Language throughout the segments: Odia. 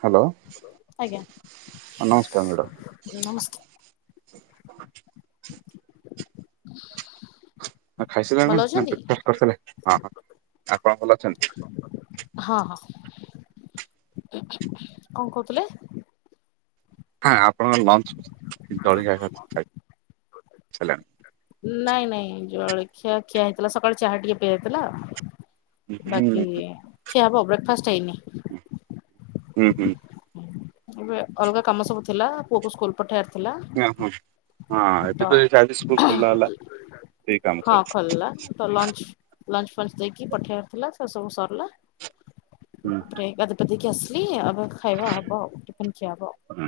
ହ୍ୟାଲୋ। ଆଜ୍ଞା ନମସ୍କାର ମେଡ [unintelligible] [inaudible] ଖାଇସ ଭଲ କଣ ନା ଅଛନ୍ତି ବ୍ରେଫା କରିଥିଲେ? ହଁ ହଁ ଆପଣ ଭଲ ଅଛନ୍ତି? ହଁ ହଁ। କଣ କହୁଥିଲେ? ହଁ ଆପଣଙ୍କ ଲଞ୍ଚ [unintelligible] ନାଇଁ ନାଇଁ ଜଳଖିଆ ଖିଆ ହେଇଥିଲା ସକାଳେ ଚାହା ଟିକେ ପିଆ ହେଇଥିଲା। ହୁଁ ବାକି ଖିଆହବ ବ୍ରେକଫାଷ୍ଟ ହେଇନି। [inaudible] ହୁଁ ହୁଁ। ଏବେ ଅଲଗା କାମ ସବୁ ଥିଲା ପୁଅକୁ ସ୍କୁଲ ପଠେଇବାର ଥିଲା ହୁଁ ହଁ ଏବେ ତ ଆଜି ସ୍କୁଲ ଖୋଲା ହେଲା ସେଇ କାମ ହଁ ସବୁ ଖୋଲିଲା। ତ ଲଞ୍ଚ, ଲଞ୍ଚ ଫଞ୍ଚ ଦେଇକି ପଠେଇବାର ଥିଲା, ସେ ସବୁ ସରିଲା। ହୁଁ, ହୁଁ। ତାପରେ ଗାଧେଇ ପାଧେଇକି ଆସିଲି ଆଉ। ଖାଇବା ହବ ଆଉ। ଟିଫିନ୍ ଖିଆ ହବ। ହୁଁ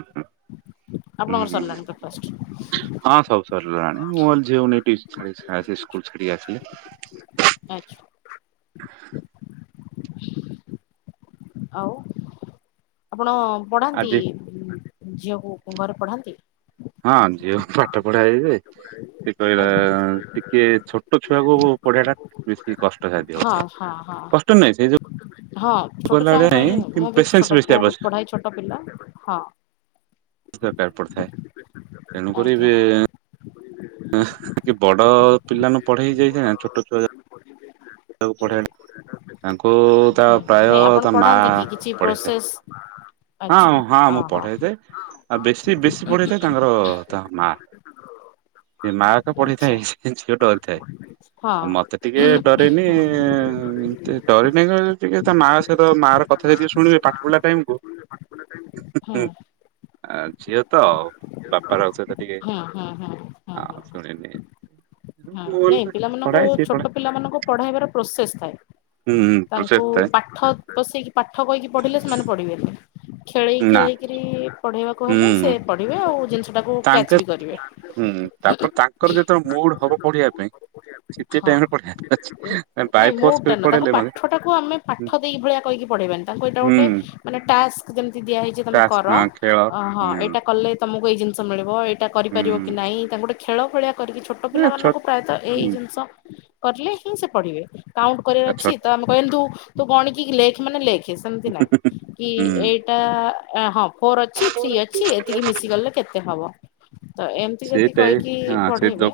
ହୁଁ ଆପଣଙ୍କର ହୁଁ ସରିଲାଣି ବ୍ରେକଫାଷ୍ଟ? ହଁ ସବୁ ସରିଲାଣି। ମୁଁ ଝିଅକୁ ନେଇକି ଟି ସ୍କୁଲ ଛାଡିକି ଆସିଲେ ଆଚ୍ଛା। ଆଉ, ଆପଣ ପଢାନ୍ତି? ଆଜି ଝିଅକୁ ଘରେ ପଢାନ୍ତି? ହଁ, ଝିଅକୁ ପାଠ ପଢାଏ ଯେ ସେ କହିଲା ଆଜ୍ଞା ଟିକେ ଛୋଟ ଛୁଆକୁ ପଢେଇବା ଟା ବେଶୀ କଷ୍ଟ ସାଧ୍ୟ ହଁ ଅଟେ। ହଁ ହଁ କଷ୍ଟ ନୁହେଁ, ସେ ଯୋଉ ହଁ, ଛୋଟ କହିଲା ଛୁଆଙ୍କ ଭଳିଆ ନାହିଁ ପାଇଁ କିନ୍ତୁ ମୁଁ ବି ପେସେନ୍ସ ଛୋଟ ବେଶୀ ପୁଅ ଆବଶ୍ୟକ ପଢାଏ ଛୋଟ ପିଲା। ହଁ। ଦରକାର ପଡିଥାଏ। ତେଣୁକରି ଆଜ୍ଞା ବି କି ବଡ ପିଲା ନ ପଢେଇ ହେଇ ଯାଇଥାଏ ନା ଛୋଟ ଛୁଆ ତାଙ୍କୁ ତା ହୁଁ ପ୍ରାୟ ନାଇଁ ଆପଣ ତା ମା ପଢାନ୍ତି କି କିଛି ପଢେଇଥାଏ। ପ୍ରୋସେସ୍ ଆଚ୍ଛା ହଁ, ହଁ ମୁଁ ଓହୋ। ପଢେଇଥାଏ। ଆଉ ବେଶୀ ବେଶୀ ପଢେଇଥାଏ ତାଙ୍କର ତା ମା। ସେ ମା ଆଚ୍ଛା ପଢେଇଥାଏ ଝିଅ ଡରି ଥାଏ। ହଁ ଆଉ ମତେ ଟିକେ ଡ ହଁ ଏମିତି ଡରି ନାଇଁ କ ଟିକେ ତା ମା ସହିତ ମା ର କଥା ଯଦି ଶୁଣିବେ ପାଠ ପଢା ଟାଇମକୁ ହଁ ଝିଅ ତ ଆଉ ବାପାର ସହିତ ଟିକେ ହୁଁ, ହୁଁ, ହୁଁ। ହଁ ଶୁଣିଲି [unintelligible] ହଁ ନାଇଁ ପିଲାମାନଙ୍କୁ ଛୋଟ ପିଲାମାନଙ୍କୁ ପଢେଇବାର ପ୍ରୋସେସ ଥାଏ। ହୁଁ ପ୍ରୋସେସ ତାଙ୍କୁ ଥାଏ ପାଠ ବସେଇକି ପାଠ କହିକି ପଢିଲେ ସେମାନେ ପଢିବେନି। ଖେଳେଇ ନା ଖେଳେଇକିରି ପଢେଇବାକୁ ହେଲେ ସେ ପଢିବେ। ଆଉ ଜିନଷ ତାଙ୍କର ହୁଁ, ତାପରେ ତାଙ୍କର ଯେତେବେଳେ ମୁଡ ହବ ପଢିବା ପାଇଁ ସେତିକି ହଁ ଟାଇମ୍ ରେ ପଢିବା ଅଛି। ନାଇଁ ବାଇ ମୁଡ଼ ଫୋର୍ସ ଟା କରି ନୁହଁ, ତାଙ୍କୁ ପଢେଇଲେ ମାନେ ପାଠଟାକୁ ଆମେ ପାଠ ଦେଇକି ଭଳିଆ କହିକି ପଢେଇବାନି। ତାଙ୍କୁ ଏଇଟା ହୁଁ ଗୋଟେ ମାନେ ଟାସ୍କ ଯେମିତି ଦିଆ ହେଇଛି ତମେ ତାସ୍ କର। ହଁ ଖେଳ ହଁ, ହୁଁ ଏଇଟା କଲେ ତମକୁ ଏଇ ଜିନିଷ ମିିଳିବ। ଏଇଟା କରିପାରିବ କି ହୁଁ ନାହିଁ। ତାଙ୍କୁ ଗୋଟେ ଖେଳ ଭଳିଆ କରିକି ଛୋ ଛୋଟ ପିଲାମାନଙ୍କୁ ପ୍ରାୟତ ଏଇ ହୁଁ ଜିନିଷ କରିଲେ ହିଁ ସେ ପଢ଼ିବେ। କାଉଣ୍ଟ୍ ଆ କରିବାର ଅଛି ଛୋଟ ତ କହିଲୁ ତୁ ଗଣିକି ଲେଖେ ମାନେ ଲେଖେ ସେମିତି ନାଇ। କି ହୁଁ ଏଇ ହଁ ଫୋର୍ ଅଛି ଥ୍ରୀ ଅଛି ଏତିକି ମିଶି ଗଲେ କେତେ ହବ। ତ ଏମିତି ଯଦି ସେଇଟାଇ କହିକି ହଁ ସେ ଦୋ ପଢ଼େଇବେ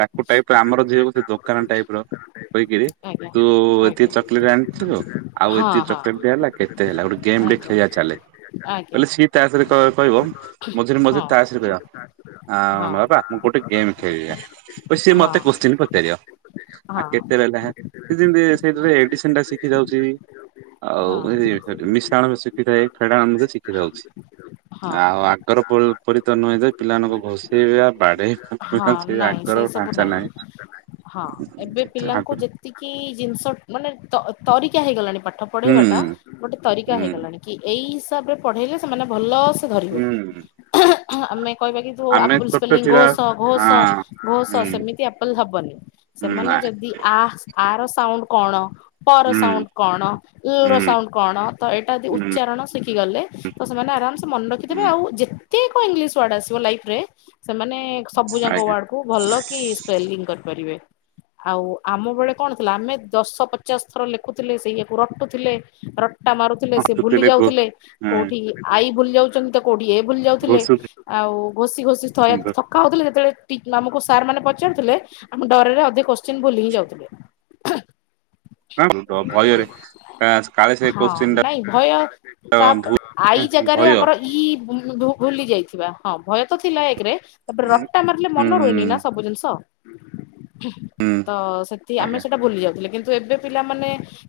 ତାକୁ ଟାଇପ୍ ର ଆମର ଝିଅ ସେ ଦୋକାନ ଟାଇପ୍ ର ହୋଇକିରି, ଆଜ୍ଞା ତୁ ଏତିକି ଆଜ୍ଞା ଚକୋଲେଟ୍ ଆଣିଥିଲୁ ଆଉ ହଁ ଏତିକି ହଁ ଚକଲେଟ୍ ହେଲା କେତେ ହେଲା ଗୋଟେ ଗେମ୍ ଟେ ଆଜ୍ଞା। ଖେଳିବା ଚାଲେ। ଆଜ୍ଞା କହଲେ ସିଏ ତାସ୍ ରେ କ କହିବ, ମଝିରେ ହଁ ମଝିରେ ତାସ୍ ରେ କହିବ। ଆଉ ହଁ ନୂଆ ବାବା ମୁଁ ଗୋଟେ ଗେମ୍ ଖେଳିବା। ସିଏ ହଁ ମତେ କୋଶ୍ଚିନ୍ ପ ପଚାରିବ। ହଁ ଆ କେତେ ରହିଲା ଯେମିତି ସେ ଏଡିସିନ୍ ଟା ଶିଖି ଯାଉଚି ହଁ ଆଉ ମିଶ୍ରାଣ ଶିକ୍ଷିଯାଏ ଫେଡ଼ାଣ ମଧ୍ୟ ଶିକ୍ଷି ଯାଉଛି। [unintelligible] ହଁ ଆଉ ଆଗର ପ ପରି ତ ନୁହେଁ ଯେ ପିଲାମାନଙ୍କ ଘୋଷେଇବା ହଁ ବାଡେଇବା, ସେ ନାଇଁ ଆଗର ସବୁ ଫାଞ୍ଚା ନାଇଁ ନାହିଁ। ହଁ, ଏବେ କିନ୍ତୁ ପିଲାଙ୍କୁ ଆଗରୁ ଯେ ଯେତିକି ଜିନିଷ ମାନେ ତ ତରିକା ହେଇଗଲାଣି ପାଠ ହୁଁ ପଢ଼େଇବା ଟା ଗୋଟେ ତରିକା ହୁଁ ହେଇଗଲାଣି। କି ଏଇ ହିସାବରେ ପଢ଼େଇଲେ ସେମାନେ ଭଲ ସେ ଧରିବେ। ହୁଁ ଆମେ କହିବା କି ଯଉ ଆମେ ଆପୁଲ୍ ଛୋଟ ସ୍ପେଲିଂ ଥିଲା ଘୋଷ ଘୋଷ ହଁ ଘୋଷ ହୁଁ ସେମିତିଆ କହିଲେ ହବନି ହୁଁ ସେମାନେ ନାଇଁ ଯଦି ଆ ଆର ସାଉଣ୍ଡ୍ କଣ। ପର ହୁଁ ସଉଣ୍ଡ୍ କଣ ଏଲ୍ ହୁଁ ସଉଣ୍ଡ୍ କଣ ତ ଏଇଟା ଯଦି ହୁଁ ଉଚ୍ଚାରଣ ଶିଖି ଗଲେ ତ ସେମାନେ ଆରାମ୍ ସେ ମନେ ରଖିଦେବେ ହୁଁ ଆଉ ଯେ କେତେକ ଇଂଲିଶ୍ ୱାର୍ଡ ଆସିବ ଲାଇଫ୍ ରେ ସେମାନେ ସବୁ ଯାକ ଆଜ୍ଞା ୱାର୍ଡ କୁ ଭଲ କି ସ୍ପେଲିଂ କରିପାରିବେ। ଆଉ ଆଉ ଆମ ବେଳେ କଣ ଥିଲା ଆମେ ଦଶ ପଚାଶ୍ ଥର ଲେଖୁଥିଲେ ସେଇୟାକୁ ରଟୁଥିଲେ ର ଟା ମାରୁଥିଲେ ହଁ ସେ ଭୁଲି ଘୋଷୁଥିଲେ ଘୋ ଯାଉଥିଲେ ହଁ କୋଉଠି ଆଈ ଭୁଲି ଯାଉଛନ୍ତି ତ କୋଉଟି ଏ ଭୁଲି ଯାଉଥିଲେ ଘୋଷୁ ଆଉ ଘୋଷି ଘୋଷି ଥୟା ଥକା ହଉଥିଲେ ସେତେବେଳେ ଟିକ୍ ଆମକୁ ସାର୍ ମାନେ ପ ଚାରୁ ଥିଲେ ଆମେ ଡରରେ ଅଧେ କୋଚେନ୍ ଭୁଲିି ହିଁ ଯାଉଥିଲେ। ହଁ ଭୟରେ କା କାଳେ ସେ ହଁ କୋଶ୍ଚିନ୍ ଟା ନାଇ ଭୟ ତାପ ଆଇ ଭୁଲ୍ ଜାଗାରେ ଭୟ ଆମର ଇ ଭୁ ଭୁଲି ଯାଇ ଥିବା ହଁ ଭୟ ତ ଥିଲା ଏକେରେ ତାପରେ ହୁଁ ରଟା ମାରିଲେ ମନ ରୁହେନି ନା ସବୁ ଜିନିଷ। ହୁଁ ତ ସେଠି ଆମେ ଆଜ୍ଞା ସେଇଟା ଭୁଲି ଯାଉଥିଲେ କିନ୍ତୁ ଏବେ ପିଲାମାନେ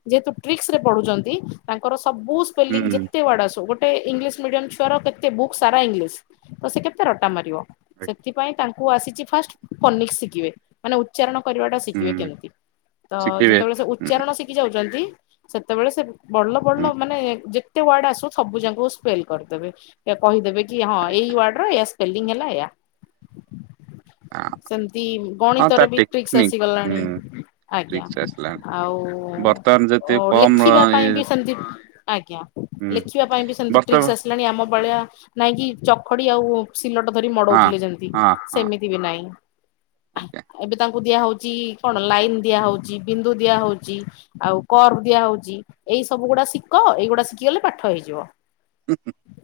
ଯେହେତୁ ଟ୍ରିକ୍ସ୍ ରେ ପଢ଼ୁଚନ୍ତି ତାଙ୍କର ସବୁ। ସ୍ପେଲିଙ୍ଗ୍ ହୁଁ ଯେତେ ଉଆଡ୍ ଆସୁ ଗୋ ଗୋଟେ ଇଂଲିସ୍ ମିଡିୟମ୍ ଛୁଆର କେତେ ବୁକ୍ ସାରା ଇଂଲିଶ୍ ତ ସେ କେତେ ରଟା ମାରିବ ସେଥିପାଇ ତା କୁ ଆସିଛି ଫାଷ୍ଟ୍ ଫନିକ୍ ଶିଖିବେ। ମାନେ ଉଚ୍ଚାରଣ କରିବା ଟା ଶିଖିବେ ହୁଁ କେମିତି ତ ଶିଖିବେ ଯେତେବେଳେ ସେ ହୁଁ ଉଚ୍ଚାରଣ ଶି ଖି ଯାଉଛନ୍ତି ସେତେବେଳେ ସେ ବଲ ହୁଁ ବଡ ମାନେ ଯେ ତେ ୱାର୍ଡ ଆସୁ ସବୁ ଯାଙ୍କୁ ସ୍ପେଲ୍ କରିଦେବେ କହିଦେବେ କି ହଁ ଏଇ ୱାର୍ଡର ଏୟା ସ ସ୍ପେଲିଙ୍ଗ୍ ହେଲା ଏୟା। ହଁ ସେମତି ତା ଗଣିତରେ ବି ଟ୍ରିକ୍ସ୍ ଟେକ୍ନିକ୍ ଆସିଗଲାଣି ହୁଁ ଠିକ୍ ଆଜ୍ଞା। ସେ ଆସିଲାଣି ଆଉ ବର୍ତ୍ତମାନ ଯେତେ ଓ କମ୍ ଲେଖିବା ଇଏ ପାଇଁ ବି ସେମତି ଆଜ୍ଞା। ହୁଁ ଲେଖିବା ପାଇଁ ବି ସେମିତି ଟ୍ରିକ୍ସ୍ ବର୍ତ୍ତମାନ ଆସି ଲାଣି ଆମ ଭଳିଆ ନାଇଁକି ଚଖଡି ଆଉ ସିଲଟ ଧରି ହଁ ମଡ଼ଉଥିଲେ ଯେମିତି ହଁ ହଁ ସେମି ତିବି ନାଇ। ଆଜ୍ଞା ଏବେ ତାଙ୍କୁ ଦିଆ ହଉଛି କଣ ଲାଇନ୍ ଦିଆ ହଉଛି ବିନ୍ଦୁ ଦିଆ ହଉଛି। ଆଉ କର୍ବ ଦିଆ ହଉଛି ଏଇ ସବୁ ଗୁଡା ଶିଖ ଏଇଗୁଡା ଶିଖିଗଲେ ପାଠ ହେଇଯିବ।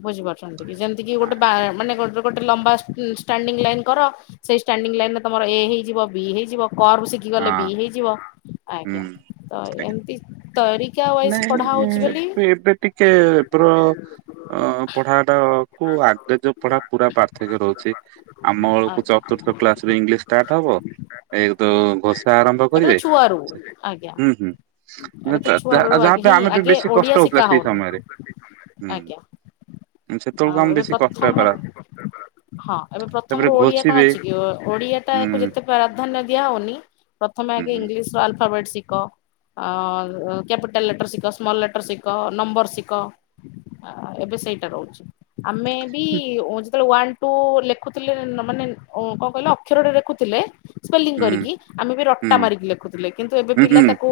ବୁଝିପାରୁଛନ୍ତି କି ଯେମିତି କି ଗୋଟେ ବା ଆଜ୍ଞା ମାନେ ଗୋ ଗୋଟେ ଲମ୍ବା ଷ୍ଟାଣ୍ଡିଙ୍ଗ୍ ଲାଇନ୍ କର ସେଇ ଷ୍ଟାଣ୍ଡିଙ୍ଗ୍ ଲାଇନ୍ ରେ ତମର ଏ ହେଇଯିବ ବି ହେଇଯିବ କର୍ବ ଗଲେ ହଁ ବି ହେଇଯିବ ଆଜ୍ଞା ହୁଁ ତ ଏମତି ତରିକା। ୱାଇଜ ପଢା ହଉଛି ନାଇ ବୋଲି ଏବେ ଟିକେ ବ୍ର ଅ ପଢ଼ା ଟା କୁ ଆଗ ଯଉ ପଢ଼ା ପୁରା ପାର୍ଥକ୍ୟ ରହୁଛି। ଆମ ବେଳକୁ ଆଜ୍ଞା ଚତୁର୍ଥ କ୍ଲାସ ରେ ଇଂଲିଶ ଷ୍ଟାର୍ଟ ହବ। ଏ ତ ଘୋଷା ଆରମ୍ଭ ଏବେ ତ କରିବେ ଛୁଆରୁ ଆଜ୍ଞା ହୁଁ ହୁଁ ଏବେ ତ ଛୁଆ ବେଳୁ ଯାହା ଆଗେ ପାଇଁ ହିଁ ଆମେ ବି ଆଗେ ବେଶୀ ଓଡିଆ କଷ୍ଟ ଶିଖା ହଉଥିଲା ସେଇ ହଉନି ସମୟରେ ହୁଁ। ଆଜ୍ଞା ସେତେବେଳକୁ ଆଉ ଆମେ ଏବେ ବେଶୀ କଷ୍ଟ ପ୍ରଥମ ହେଇପାରିଲା ରୁ ହଁ ଏବେ ତାପରେ ପ୍ରଥମରୁ ଓଡିଆ କଣ ଘୋଷିବେ ଅଛି କି ଓଡିଆ ହୁଁ ଟାକୁ ଯେତେ ପ୍ରାଧାନ୍ୟ ଦିଆ ହଉନି ପ୍ରଥମେ ହୁଁ। ଆଗେଇଂଲିଶ ର ଆଲଫାବେଟ୍ ଶିଖ। ଅ କ୍ୟାପିଟଲ ଲେଟର୍ ଶିଖ ସ୍ମଲ ଲେଟର୍ର ଶିଖ ନମ୍ବର ଶିିକ। ଏବେ ସେଇଟା ରହୁଛି ଆମେ ବି ଯେତେବେଳେ ୱାନ୍ ଟୁ ଟୁ ଲେଖୁଥିଲେ ମାନେ କଣ କହିଲେ ଅକ୍ଷରଟେ ଲେଖୁଥିଲେ ସ୍ପେଲିଂ ହୁଁ ହୁଁ କରିକି ଆମେ ବି ହୁଁ ରଟା ହୁଁ ମାରିକି ଲେଖୁଥିଲେ କିନ୍ତୁ ଏବେ ପିଲା ହୁଁ ତାକୁ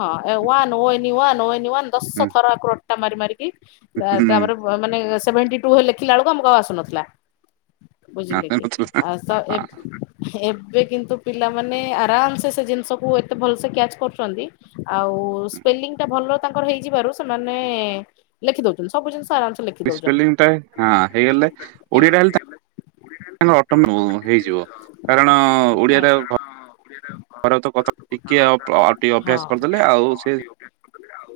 ହଁ ୱନ ଏନିଇୱନ ଏନିଇୱନ ଦଶ ଥର ଏକୁ ରଟା ମାରି ମାରିକି ହୁଁ। ତାପରେ ମାନେ ସେଭେଣ୍ଟି ଟୁ ଲେଖିଲା ବେଳକୁ ଆମକୁ ଆଉ ଆସୁନଥିଲା ବୁଝିଲେ କି। ତ ଏ ଏବେ କିନ୍ତୁ ପିଲାମାନେ ଆରାମସେ ସେ ଜିନିଷକୁ ଏତେ ଭଲସେ କ୍ୟାଚ୍ କରୁଚନ୍ତି ଆଉ ସ୍ପେଲିଂ ଟା ଭଲ ତାଙ୍କର ହେଇଯିବାରୁ ସେମାନେ ଲେଖି ଦଉଛନ୍ତି ସବୁ ଜିନିଷ ଆରାମ ସ୍ପେଂଲିଟା ହଁ ହେଇଗଲେ ଓଡିଆଟା ହେଲେ ତା ତାଙ୍କ ଅଟୋମେଟ ହେଇଯିବ କାରଣ ଓଡିଆ ଟା ଆଜ୍ଞା ଘରେ ତ କଥା ଟିକେ ଅଟିକେ ହଁ ଅଭ୍ୟାସ କରିଦେଲେ ଆଉ ସେ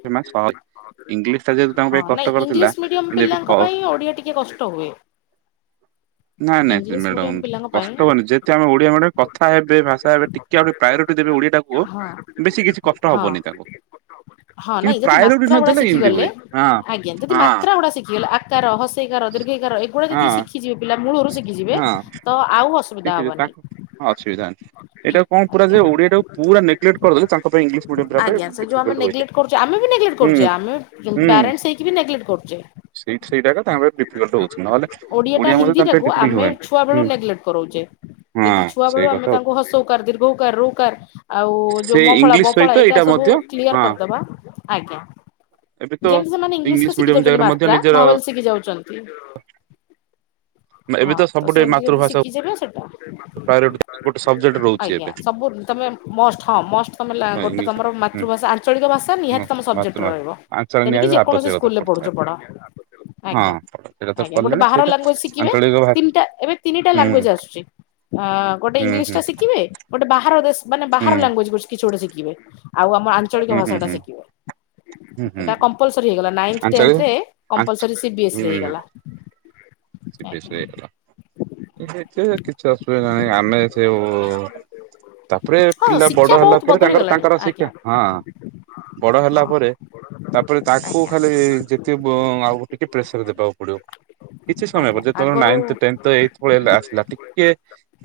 ସେମାନେ ସହଜ ଇଂଲିଶ ଟା ଯେହେତୁ ତାଙ୍କ ହଁ ପାଇଁ ନାଇଁ ଇଂଲିଶ କଷ୍ଟକରଥିଲା ମିଡିୟମ କିନ୍ତୁ ଏବେ ପିଲାଙ୍କ ପାଇଁ ଓଡିଆ ଟିକେ କଷ୍ଟ ହୁଏ। ନାଇଁ ନାଇଁ ସେ ଇଂଲିଶ ମିଡିୟମ ମ୍ୟାଡାମ ପିଲାଙ୍କ ପାଇଁ କଷ୍ଟ ହବନି ଯେହେତୁ ଆମେ ଓଡିଆ ମ୍ୟାଡାମ କଥା ହେବେ ଭାଷା ହେବେ ଟି କେ ଆଉଟିକେ ପ୍ରାୟୋରିଟି ଦେବେ ଓଡିଆଟାକୁ ହଁ ବେଶୀ କିଛି କଷ୍ଟ ହଁ ହବନି ତାଙ୍କୁ। ହଁ କିନ୍ତୁ ନାଇଁ ଯଦି ପ୍ରାୟୋରିଟି ମାତ୍ରା ଗୁଡା ନଦେଲେ ଶିଖି ଏମିତି ଗଲେ, ହୁଏ ହଁ। ଆଜ୍ଞା ଯଦି ହଁ ମାତ୍ର ଗୁଡା ଶିଖିଗଲେ ହସେଇକାର ଦୀର୍ଘାଇକାର ଏଗୁଡା ହଁ ଯଦି ଶିଖିଯିବେ ପିଲା ମୂଳରୁ ଶିିଖିଯିବେ ତ ଆଉ ଅସ ତା ହଁ ଅସୁବିଧା ଏଇଟା କଣ ପୁରା ଆଜ୍ଞା। ଯେ ଓଡିଆ ଟାକୁ ପୁରା ନେଗ୍ଲେଟ୍ କରିଦେଲେ ତା ଆଜ୍ଞା ସେ ଯୋଉ ଆମେ ନେଗ୍ଲେଟ୍ କରୁଛେ ଆମେ ବି ନେଗ୍ଲେଟ କରୁଛେ ହୁଁ ଆମେ ବି ପ୍ୟାରେଣ୍ଟସ ହେଇକି ବି ନେଗ୍ଲେଟ କରୁଛେ। ସେଇ ସେଇଟା ତାଙ୍କପାଇଁ ଡିଫିକଲ୍ଟ ହଉଛି। ନହେଲେ ଓଡିଆ ଟା ମଧ୍ୟ ହିନ୍ଦୀ ତାଙ୍କ ପାଇଁ ଟାକୁ ଡିଫିକଲ୍ଟ ଆମେ ହୁଏନି। ଛୁଆ ବେଳୁ ହୁଁ ନେଗ୍ଲେଟ୍ କରଉଚେ। ଯଦି ହଁ ଛୁଆ ବେଳୁ ସେଇ ଆମେ କଥା ହଉଛି ତାଙ୍କୁ ହସଉ ଊକାର ଦୀର୍ଘ ଉ କାର ଋ କାର ଆଉ ଯୋଉ ସେ ମଫଳା ଇଂଲିଶ ବଫଳା ସହିତ ଏଇଟା ସବୁ ମଧ୍ୟ କ୍ଲିଅର ହଁ କରିଦବା ଆଜ୍ଞା ଏବେ ତ ଯେମିତ୍ ସେମାନେ ଇଂଲିଶ ରେ ଶିଖି ମିଡିୟମ ଯାଉଛନ୍ତି ଜାଗାରେ ମଧ୍ୟ ମାତ୍ରା ନିଜର ଭାୱେଲ ଶିଖି ଯାଉଚନ୍ତି। ଏବେ ହଁ ତ ସବୁଠେ ସେମିତି ଯଦି ମାତୃଭାଷା ଶିଖିଯିବ ସେଟା, ପ୍ରାୟୋରିଟି ଗୋଟେ ସବଜେକ୍ଟ ରହୁଛି ଆଜ୍ଞା ଏବେ ସବୁ ତମେ ମଷ୍ଟ ହଁ ମଷ୍ଟ ତମେ ହଁ ଗୋଟେ ଇଂଲିଶ ତମର ହୁଁ ମାତୃଭାଷା ଆଞ୍ଚଳିକ ଭାଷା ହଁ ନିହାତି ତମ ସବଜେକ୍ଟେରେ ମାତୃଭାଷା ରହିବ। ଆଞ୍ଚଳିକ ତେଣିକି ନିହାତି ଯେକୌଣସି ଆବଶ୍ୟକତା ସ୍କୁଲ୍ ରେ ପଡିଥାଏ। ପଢୁଛୁ ପଢ ହଁ ଆଜ୍ଞା ସେଇଟା ତ ଆଜ୍ଞା ଗୋଟେ କଲେଣି ବାହାର ସେଇଟା ଲାଙ୍ଗୁଏଜ୍ ଶି ଆଞ୍ଚଳିକ ଭାଷା ତିନିଟା ଏବେ ତିନିଟା ହୁଁ ଲାଙ୍ଗୁଏଜ୍ ଆସୁଚି। ଅ ଗୋଟେ ହୁଁ ଇଂଲିଶ ହୁଁ ଟା ଶିଖିବେ ଗୋଟେ ବାହାର ଦେଶ ମାନେ ହୁଁ ବାହାର ଲାଙ୍ଗୁଏଜ୍ କିଛି ଗୋଟେ ଶିଖିବେ। ଆଉ ଆମ ଆଞ୍ଚଳିକ ହୁଁ ହୁଁ ଭାଷାଟା ହୁଁ ଶିଖିବେ ହୁଁ ହୁଁ ଏଇଟା କମ୍ପଲସରି ହେଇଗଲା ନାଇଥି, ଟେନଥ ଆଞ୍ଚଳିକ ରେ ଆଞ୍ଚ କମ୍ପଲସରି ସି ବିଏସ୍ ରେ ହୁଁ ହେଇଗଲା। ଆଜ୍ଞା କିଛି ଅସୁବିଧା ନାହିଁ ଆମେ ସେଉ ତାପରେ ହଁ ପିଲା ଶିକ୍ଷା ବଡ ହେଲା ବହୁତ ପରେ ବଦଳି ତାଙ୍କର ଗଲାଣି ତାଙ୍କର ଆଜ୍ଞା ଶିକ୍ଷା ହଁ। ବଡ ହେଲା ପରେ ତାପରେ ତାଙ୍କୁ ଆଜ୍ଞା। ଖାଲି ଯେତିକ ଉଁ ଆଉ ଟିକେ ପ୍ରେସର ଦେବାକୁ ପଡିବ। କିଛି ସମୟ ପରେ ଆଜ୍ଞା ଯେ ତମର ଆଗରୁ ନାଇଥ୍ ଟେନଥ୍ ଏଇତ ପଳେଇ ଆସିଲା ଟିକେ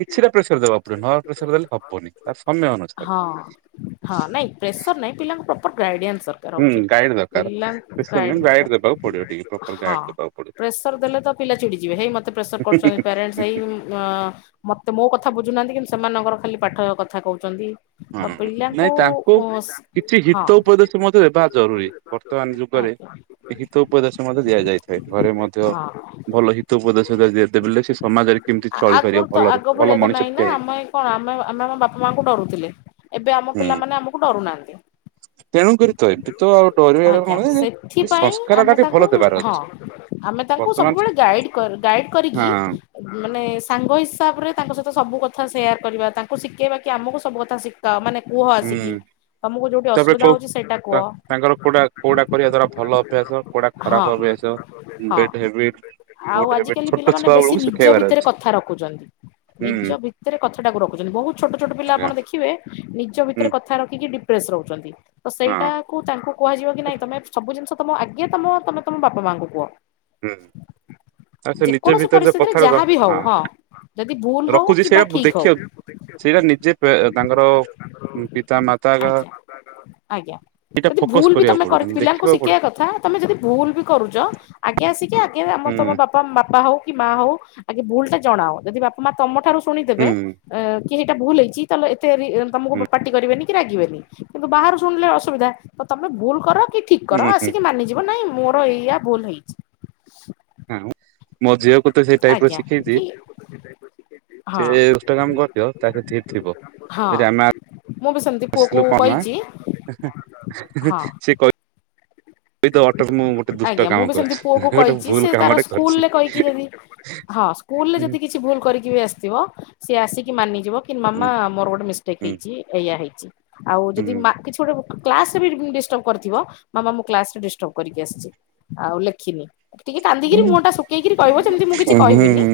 କିଛିଟା ପ୍ରେସର ଦେବାକୁ ପଡିବ ନ ପ୍ରେସର ଦେଲେ ହବନି ତା ସମୟ ଅନୁସାରେ। ହଁ ହଁ ନାଇଁ ପ୍ରେସର ନାହିଁ ପିଲାଙ୍କୁ ପ୍ରପର୍ ଗାଇଡିଆନ୍ସ ଦରକାର। ହୁଁ ହଉଛି। ଗାଇଡ ଦରକାର ପିଲାଙ୍କୁ ସିସମେଡ ଦରକାର। ଗାଇଡ ଦବାକୁ ପଡିବ ଟିକେ। ପ୍ରପର ହଁ ଗାଇଡ ଦେବାକୁ ପଡିବ ପ୍ରେସର ଦେଲେ ତ ପିଲା ଚିଡିଯିବେ ହେଇ ମତେ ପ୍ରେସର କରୁଚନ୍ତି ପ୍ୟାରେଣ୍ଟସେ ହେଇ ଅ ମତେ ମୋ କଥା ବୁଝୁନାହାଁନ୍ତି କିନ୍ତୁ ସେମାନଙ୍କର ଖାଲି ପାଠ କଥା କହୁଚନ୍ତି। ହଁ ନାଇଁ ତାଙ୍କୁ କିଛି ହଁ ହିତ ଉପଦେଶ୍ ମଧ୍ୟ ଦେବା ଜରୁରୀ ବର୍ତ୍ତମାନ ଯୁଗରେ ଆଜ୍ଞା ହିତ ଉପଦେଶ ମଧ୍ୟ ଦିଆଯାଇଥାଏ ଘରେ ମଧ୍ୟ ଧ୍ୟ ହଁ ଭଲ ହିତ ଉପଦେଶ ଦି ଦେଲେ ସେ ସମାଜରେ କେମିତି ଆଗରୁ ଚଳିପାରିବ ତ ଭଲରେ ଆଗ ଭଳିଆ ଭଲ ତ ନାଇଁ ମଣିଷ ନା ଟିଏ ହେ ଆମେ କଣ ଆମେ ଆମେ ଆମ ବାପା ମାଆଙ୍କୁ ଡରୁଥିଲେ ଏବେ ଆମ ପିଲାମାନେ ଆମକୁ ଡରୁନାହାନ୍ତି। ତେଣୁ କରିିତ ଏତେ ଆଜ୍ଞା ସେଥିପାଇଁ ସଂସ୍କାର ଟା ଆମେ ଟିକେ ଭଲ ତାଙ୍କୁ ଦେବାର ହଁ ଅଛି ଆମେ ତାଙ୍କୁ ବର୍ତ୍ତମାନ ସବୁବେଳେ ଗାଇଡ ଗାଇଡ଼ କରିକି ହଁ ମାନେ ସାଙ୍ଗ ହିସାବରେ ତାଙ୍କ ସହିତ ସବୁ କଥା ସେୟାର କରିବା ତାଙ୍କୁ ଶିଖେଇବା କି ଆମକୁ ସବୁ କଥା ଶିଖ ମାନେ କୁହ ଆସିକି ହୁଁ ତମକୁ ଯୋଉଠି ତାପରେ ଅସୁବିଧା କୋଉ ହଉଛି ସେଇଟା ତା କୁହ। ତାଙ୍କର କୋଉଟା କୋଉଟା କରିବା ଦ୍ଵାରା ଭଲ ଅଭ୍ୟାସ, କୋଉଟା ହଁ ଖରାପ ହଁ ଅଭ୍ୟାସ। ଗୁଡ୍ ଆଉ ହବିଟ ଆଜିକାଲି ଛୋଟ ପିଲାମାନେ ଛୁଆ ବେଶୀ ବେଳକୁ ନିଜ ଶିଖେଇବାର ଭିତରେ ଅଛି କଥା ରଖୁଛନ୍ତି। ହୁଁ ନିଜ ଭିତରେ କଥାଟାକୁ ରଖୁଛନ୍ତି ବହୁତ ଛୋଟ ଛୋଟ ପିଲା ଆଜ୍ଞା ଆପଣ ଦେଖିବେ ନିଜ ହୁଁ ଭିତରେ କଥା ରଖିକି ଡିପ୍ରେସ ରହୁଛନ୍ତି ତ ହଁ ସେଇଟାକୁ ତାଙ୍କୁ କୁହାଯିବ କି ନାଇଁ ତମେ ସବୁିଜିନଷ ତମ ଆଗେ ତମ ତମେ ତମ ବାପା ମାଆଙ୍କୁ କୁହ। ହୁଁ। ଆ ସେ ନିଜ ଯେକୌଣସି ଭିତରେ ଯୋଉ ପରିସ୍ଥିତିରେ କଥା ର ଯାହା ବି ହଉ ହଁ ଯଦି ଭୁଲ ହଉ ରଖୁଛି। କିମ୍ବା ସେଇଆ ଠିକ ହଉ ଦେଖିବା। ସେଇଟା ନିଜେ ତାଙ୍କର ପିତା ମାତା ଆଜ୍ଞା ଆଜ୍ଞା ଏଇଟା ଯଦି ଫୋକସ ଭୁଲ୍ ବି କରିବାକୁ ତମେ ପଡିବ କରି କିନ୍ତୁ ପିଲାଙ୍କୁ ଦେଖିବାକୁ ପଡିବ ଶିଖେଇବା କଥା ତମେ ଯଦି ଭୁଲ୍ ବି କରୁଚ ଆଗେ ଆସିକି ଆଗେ ଆମ ତମ ହୁଁ ବାପା ବାପା ହଉ କି ମା ହଉ ଭୁଲ୍ ଟା ଜଣାଅ ଯଦି ବାପ ମା ତମ ଠାରୁ ଶୁଣିଦେବେ ହୁଁ ଅ କି ଏଇଟା ଭୁଲ୍ ହେଇଛି ତାହେଲେ ଏତେ ରି ତମକୁ ପାଟି କରିବେନି କି ରାଗିବେନି। କିନ୍ତୁ ବାହାରୁ ଶୁଣିଲେ ଅସୁବିଧା। ତ ତମେ ଭୁଲ୍ କର କି ଠିକ୍ କର ହୁଁ ହୁଁ ଆସିକି ମାନିଯିବ ନାଇଁ ମୋର ଏଇଆ ଭୁଲ ହେଇଛି। ମୋ ଝିଅକୁ ତ ସେଇ ଟାଇପ୍ ର ଆଜ୍ଞା ଶିଖେଇଛି। କି ହଁ ସେ ଏଷ୍ଟା କାମ କରିଥିବ ତା ସେ ଥି ଥିବ ହଁ ଯଦି ଆମା ମୁଁ ବି ସେମିତି ପୁଅକୁ ଆସିଲୁ କନ୍ ମା କହିଛି ହଁ ସେ କହ ଦୁଷ୍ଟ ଆଜ୍ଞା କାମ ମୁଁ ବି ସେମତି କରିଛି ପୁଅକୁ ଗୋଟେ କଇଚି ଭୁଲ ସେ ତାର କାମଟେ କରିଛି। ସ୍କୁଲ ରେ କହିକି ଯଦି ହଁ ସ୍କୁଲ ରେ ଯଦି ହୁଁ କିଛି ଭୁଲ୍ କରିକି ବି ଆସିଥିବ। ସିଏ ଆସିକି ମାନିଯିବ କି ମାମା ହୁଁ ମୋର ଗୋଟେ ମିଷ୍ଟେକ୍ ହୁଁ ହେଇଛି ଏଇଆ ହେଇଛି। ଆଉ ଯଦି ମା କିଛି ଗୋଟେ କ୍ଲାସ୍ ବି ଡିଷ୍ଟର୍ବ କରିଥିବ ମାମା ମୁଁ କ୍ଲାସ୍। ଡିଷ୍ଟର୍ବ କରିକି ଆସିଛି ଆଉ ଲେଖିନି। ଟିକେ କାନ୍ଦିକିରି ମୁହଁ ଟା ଶୁକେଇକିରି କହିବ ସେମିତି ମୁଁ କିଛି କହିବିନି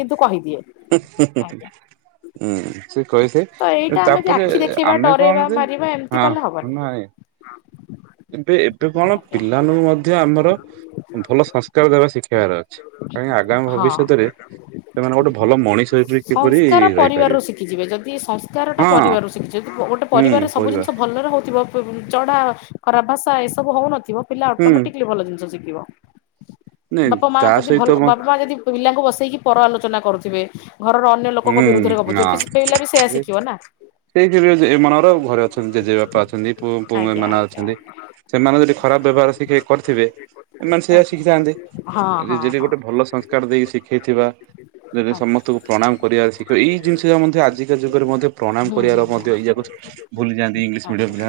କିନ୍ତୁ କହିଦିଏ। ହୁଁ ହୁଁ ଆଜ୍ଞା। ହୁଁ ହୁଁ। ସେ ତ କହିଥାଏ ଏଇଟା ଆମେ ତାପରେ ଆଖି ଦେଖେଇବା ଆମେ କଣ ଡରାଇବା ଯେ ମାରିବା ଏମିତି ହଁ କଲେ ନାଇଁ ହବନି। ଏବେ ଏବେ କଣ ଆଜ୍ଞା ପିଲାମାନଙ୍କୁ ମଧ୍ୟ ଆମର ଭଲ ସଂସ୍କାର ଦେବା ଶିଖେଇବାର ଅଛି। କାଇଁ ଆଗାମୀ ହଁ। ଭବିଷ୍ୟତରେ ସେମାନେ ଗୋଟେ ଭଲ ମଣିଷ ହେବେ କିପରି ରହିପାରିବେ। ସଂସ୍କାର ଟା ହଁ ପରିବାରରୁ ଶିଖିଛି ଯେ ଗୋଟେ ହୁଁ ପରିବରେ ସବୁ ପରିବା ଜିନିଷ ଭଲରେ ହଉଥିବ ଚଢା ଖରାବ୍ ଭାଷା ଏସବୁ ହଉନଥିବ ପିଲା ହୁଁ ଅଟୋମେଟିକଲି ଭଲ ଜିନିଷ ଶିଖିବ ନାଇଁ ବାପା ମା ତା ଯଦି ସହିତ ଭଲ ମ ବାପା ଯଦି ପିଲାଙ୍କୁ ବସେଇକି ପର ଆଲୋଚନା କରୁଥିବେ ଘରର ଅନ୍ୟ ଲୋକଙ୍କ ହୁଁ ବିରୁଦ୍ଧରେ ଗପୁଥିବେ ନା ପିସ୍ ପିଲା ବି ସେୟା ଶିଖିବ ନା। ସେଇଥିରେ ଯେ ଏମାନଙ୍କର ଘରେ ଅଛନ୍ତି ଜେଜେ ବାପା ଅଛନ୍ତି ପୁଅ ପୁଅ ଆଜ୍ଞା ଏମାନେ ଆଜ୍ଞା ଅଛନ୍ତି। ସେମାନେ ଯଦି ଖରାପ ବ୍ୟବହାର ଶିଖେଇ କରିଥିବେ ଏମାନେ ଆଜ୍ଞା ସେଇଆ ଆଜ୍ଞା ଶିଖିଥାନ୍ତି ହଁ ହଁ ଯଦି ହଁ ଗୋଟେ ଭଲ ସଂସ୍କାର ଦେଇ ଶିଖେଇଥିବା ତେବେ ଆଜ୍ଞା ସମସ୍ତଙ୍କୁ ପ୍ରଣାମ କରିବାରେ ଶିଖିବ। ଏଇ ଜିନିଷ ମଧ୍ୟ ଆଜିକା ଯୁଗରେ ମଧ୍ୟ ପ୍ରଣାମ ହୁଁ କରିବାର ହୁଁ ହୁଁ। ମଧ୍ୟ ଏଇ ଯାକ ଭୁଲିଯାଆନ୍ତି। ଇଂଲିଶ ଆଜ୍ଞା ମିଡିୟମ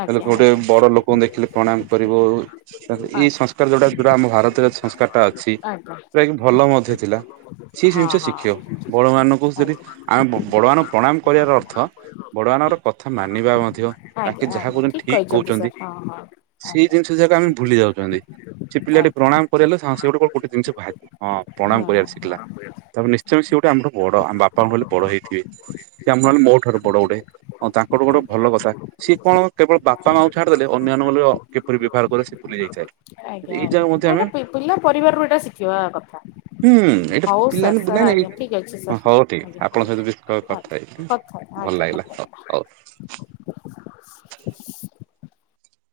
ଆଜ୍ଞା ଗୋଟେ ଆଜ୍ଞା ବଡ ଲୋକ କଣ ଦେଖିଲେ ପ୍ରଣାମ କରିବ ଏଇ ଆଜ୍ଞା ସଂସ୍କାର ଯୋଉଟା ଯଉଟା ଆମ ଭାରତରେ ସଂସ୍କାରଟା ଅଛି। ଆଜ୍ଞା ଭଲ ମଧ୍ୟ ଥିଲା ସିଏ ହଁ ଜିନିଷ ହଁ ଶିଖିବ। ବମାନାନଙ୍କୁ ଯଦି ଆମେ ବଡ଼ମାନାନଙ୍କୁ ପ୍ରଣାମ କରିବାର ଅର୍ଥ ବଡମାନାନଙ୍କର କଥା ମାନିବା ମଧ୍ୟ ଆଜ୍ଞା ତାଙ୍କେ ଆଜ୍ଞା ଯାହା ଆଜ୍ଞା କହୁଛନ୍ତି ଠିକ କହିଛନ୍ତି ସାର୍ କହୁଚନ୍ତି। ହଁ ହଁ ସେଇ ଆଜ୍ଞା। ଜିନିଷ ଯାକ ଆମେ ଭୁଲି ଯାଉଚନ୍ତି। ସେ ପିଲାଟି ଆଜ୍ଞା ପ୍ରଣାମ କରେ ଏଲେ ହଁ ସେ ଗୋଟେ କ ଅ ଗୋଟେ ଜିନିଷ ବାହାର, ହଁ ପ୍ରଣାମ କରିବା ଶିଖିଲା ହଁ ତାପରେ ନିସ୍ ସିଏ ହଉଚି ସିଏ ଗୋଟେ ଆମଠୁ ବଡ ଆମ ବାପାଙ୍କ ହେଲେ ବଡ ହେଇଥିଏ। ସେ ହଁ ଆମହଲେ ମୋ ଠାରୁ ବଡ ଗୋଟେ, ହଁ ତାଙ୍କଠୁ ଗୋଟେ ଭଲ କଥା ସିଏ କଣ କେବଳ ବା ବାପା ମାଙ୍କୁ ଛାଡିଦେଲେ ଅନ୍ୟାନ୍ୟଙ୍କୁ ଅ କିପରି ବ୍ୟବହାର କରେ ସେ ଭୁଲି ଯାଇଥାଏ। ଆଜ୍ଞା ଏଇ ଯାକ ଆଜ୍ଞା ମଧ୍ୟ ଆମେ ଏଇଟା ପି-ପିଲା ପରିବାରରୁ ଏଇଟା ଶିଖିବା କଥା। ହୁଁ ଏଇଟା ହଉ ସାର୍ ପିଲାମାନେ ନାଇଁ ସାର୍ ନାଇ ଆଜ୍ଞା ଠିକ୍ ଅଛି ହଁ ସାର୍ ହଉ ଠିକ୍ ଆଜ୍ଞା ଆପଣଙ୍କ ସହିତ ବି କ-କଥା ହେଇ କଥା ଭଲ ଆଜ୍ଞା ଲାଗିଲା ହଉ କଥା ହଉ।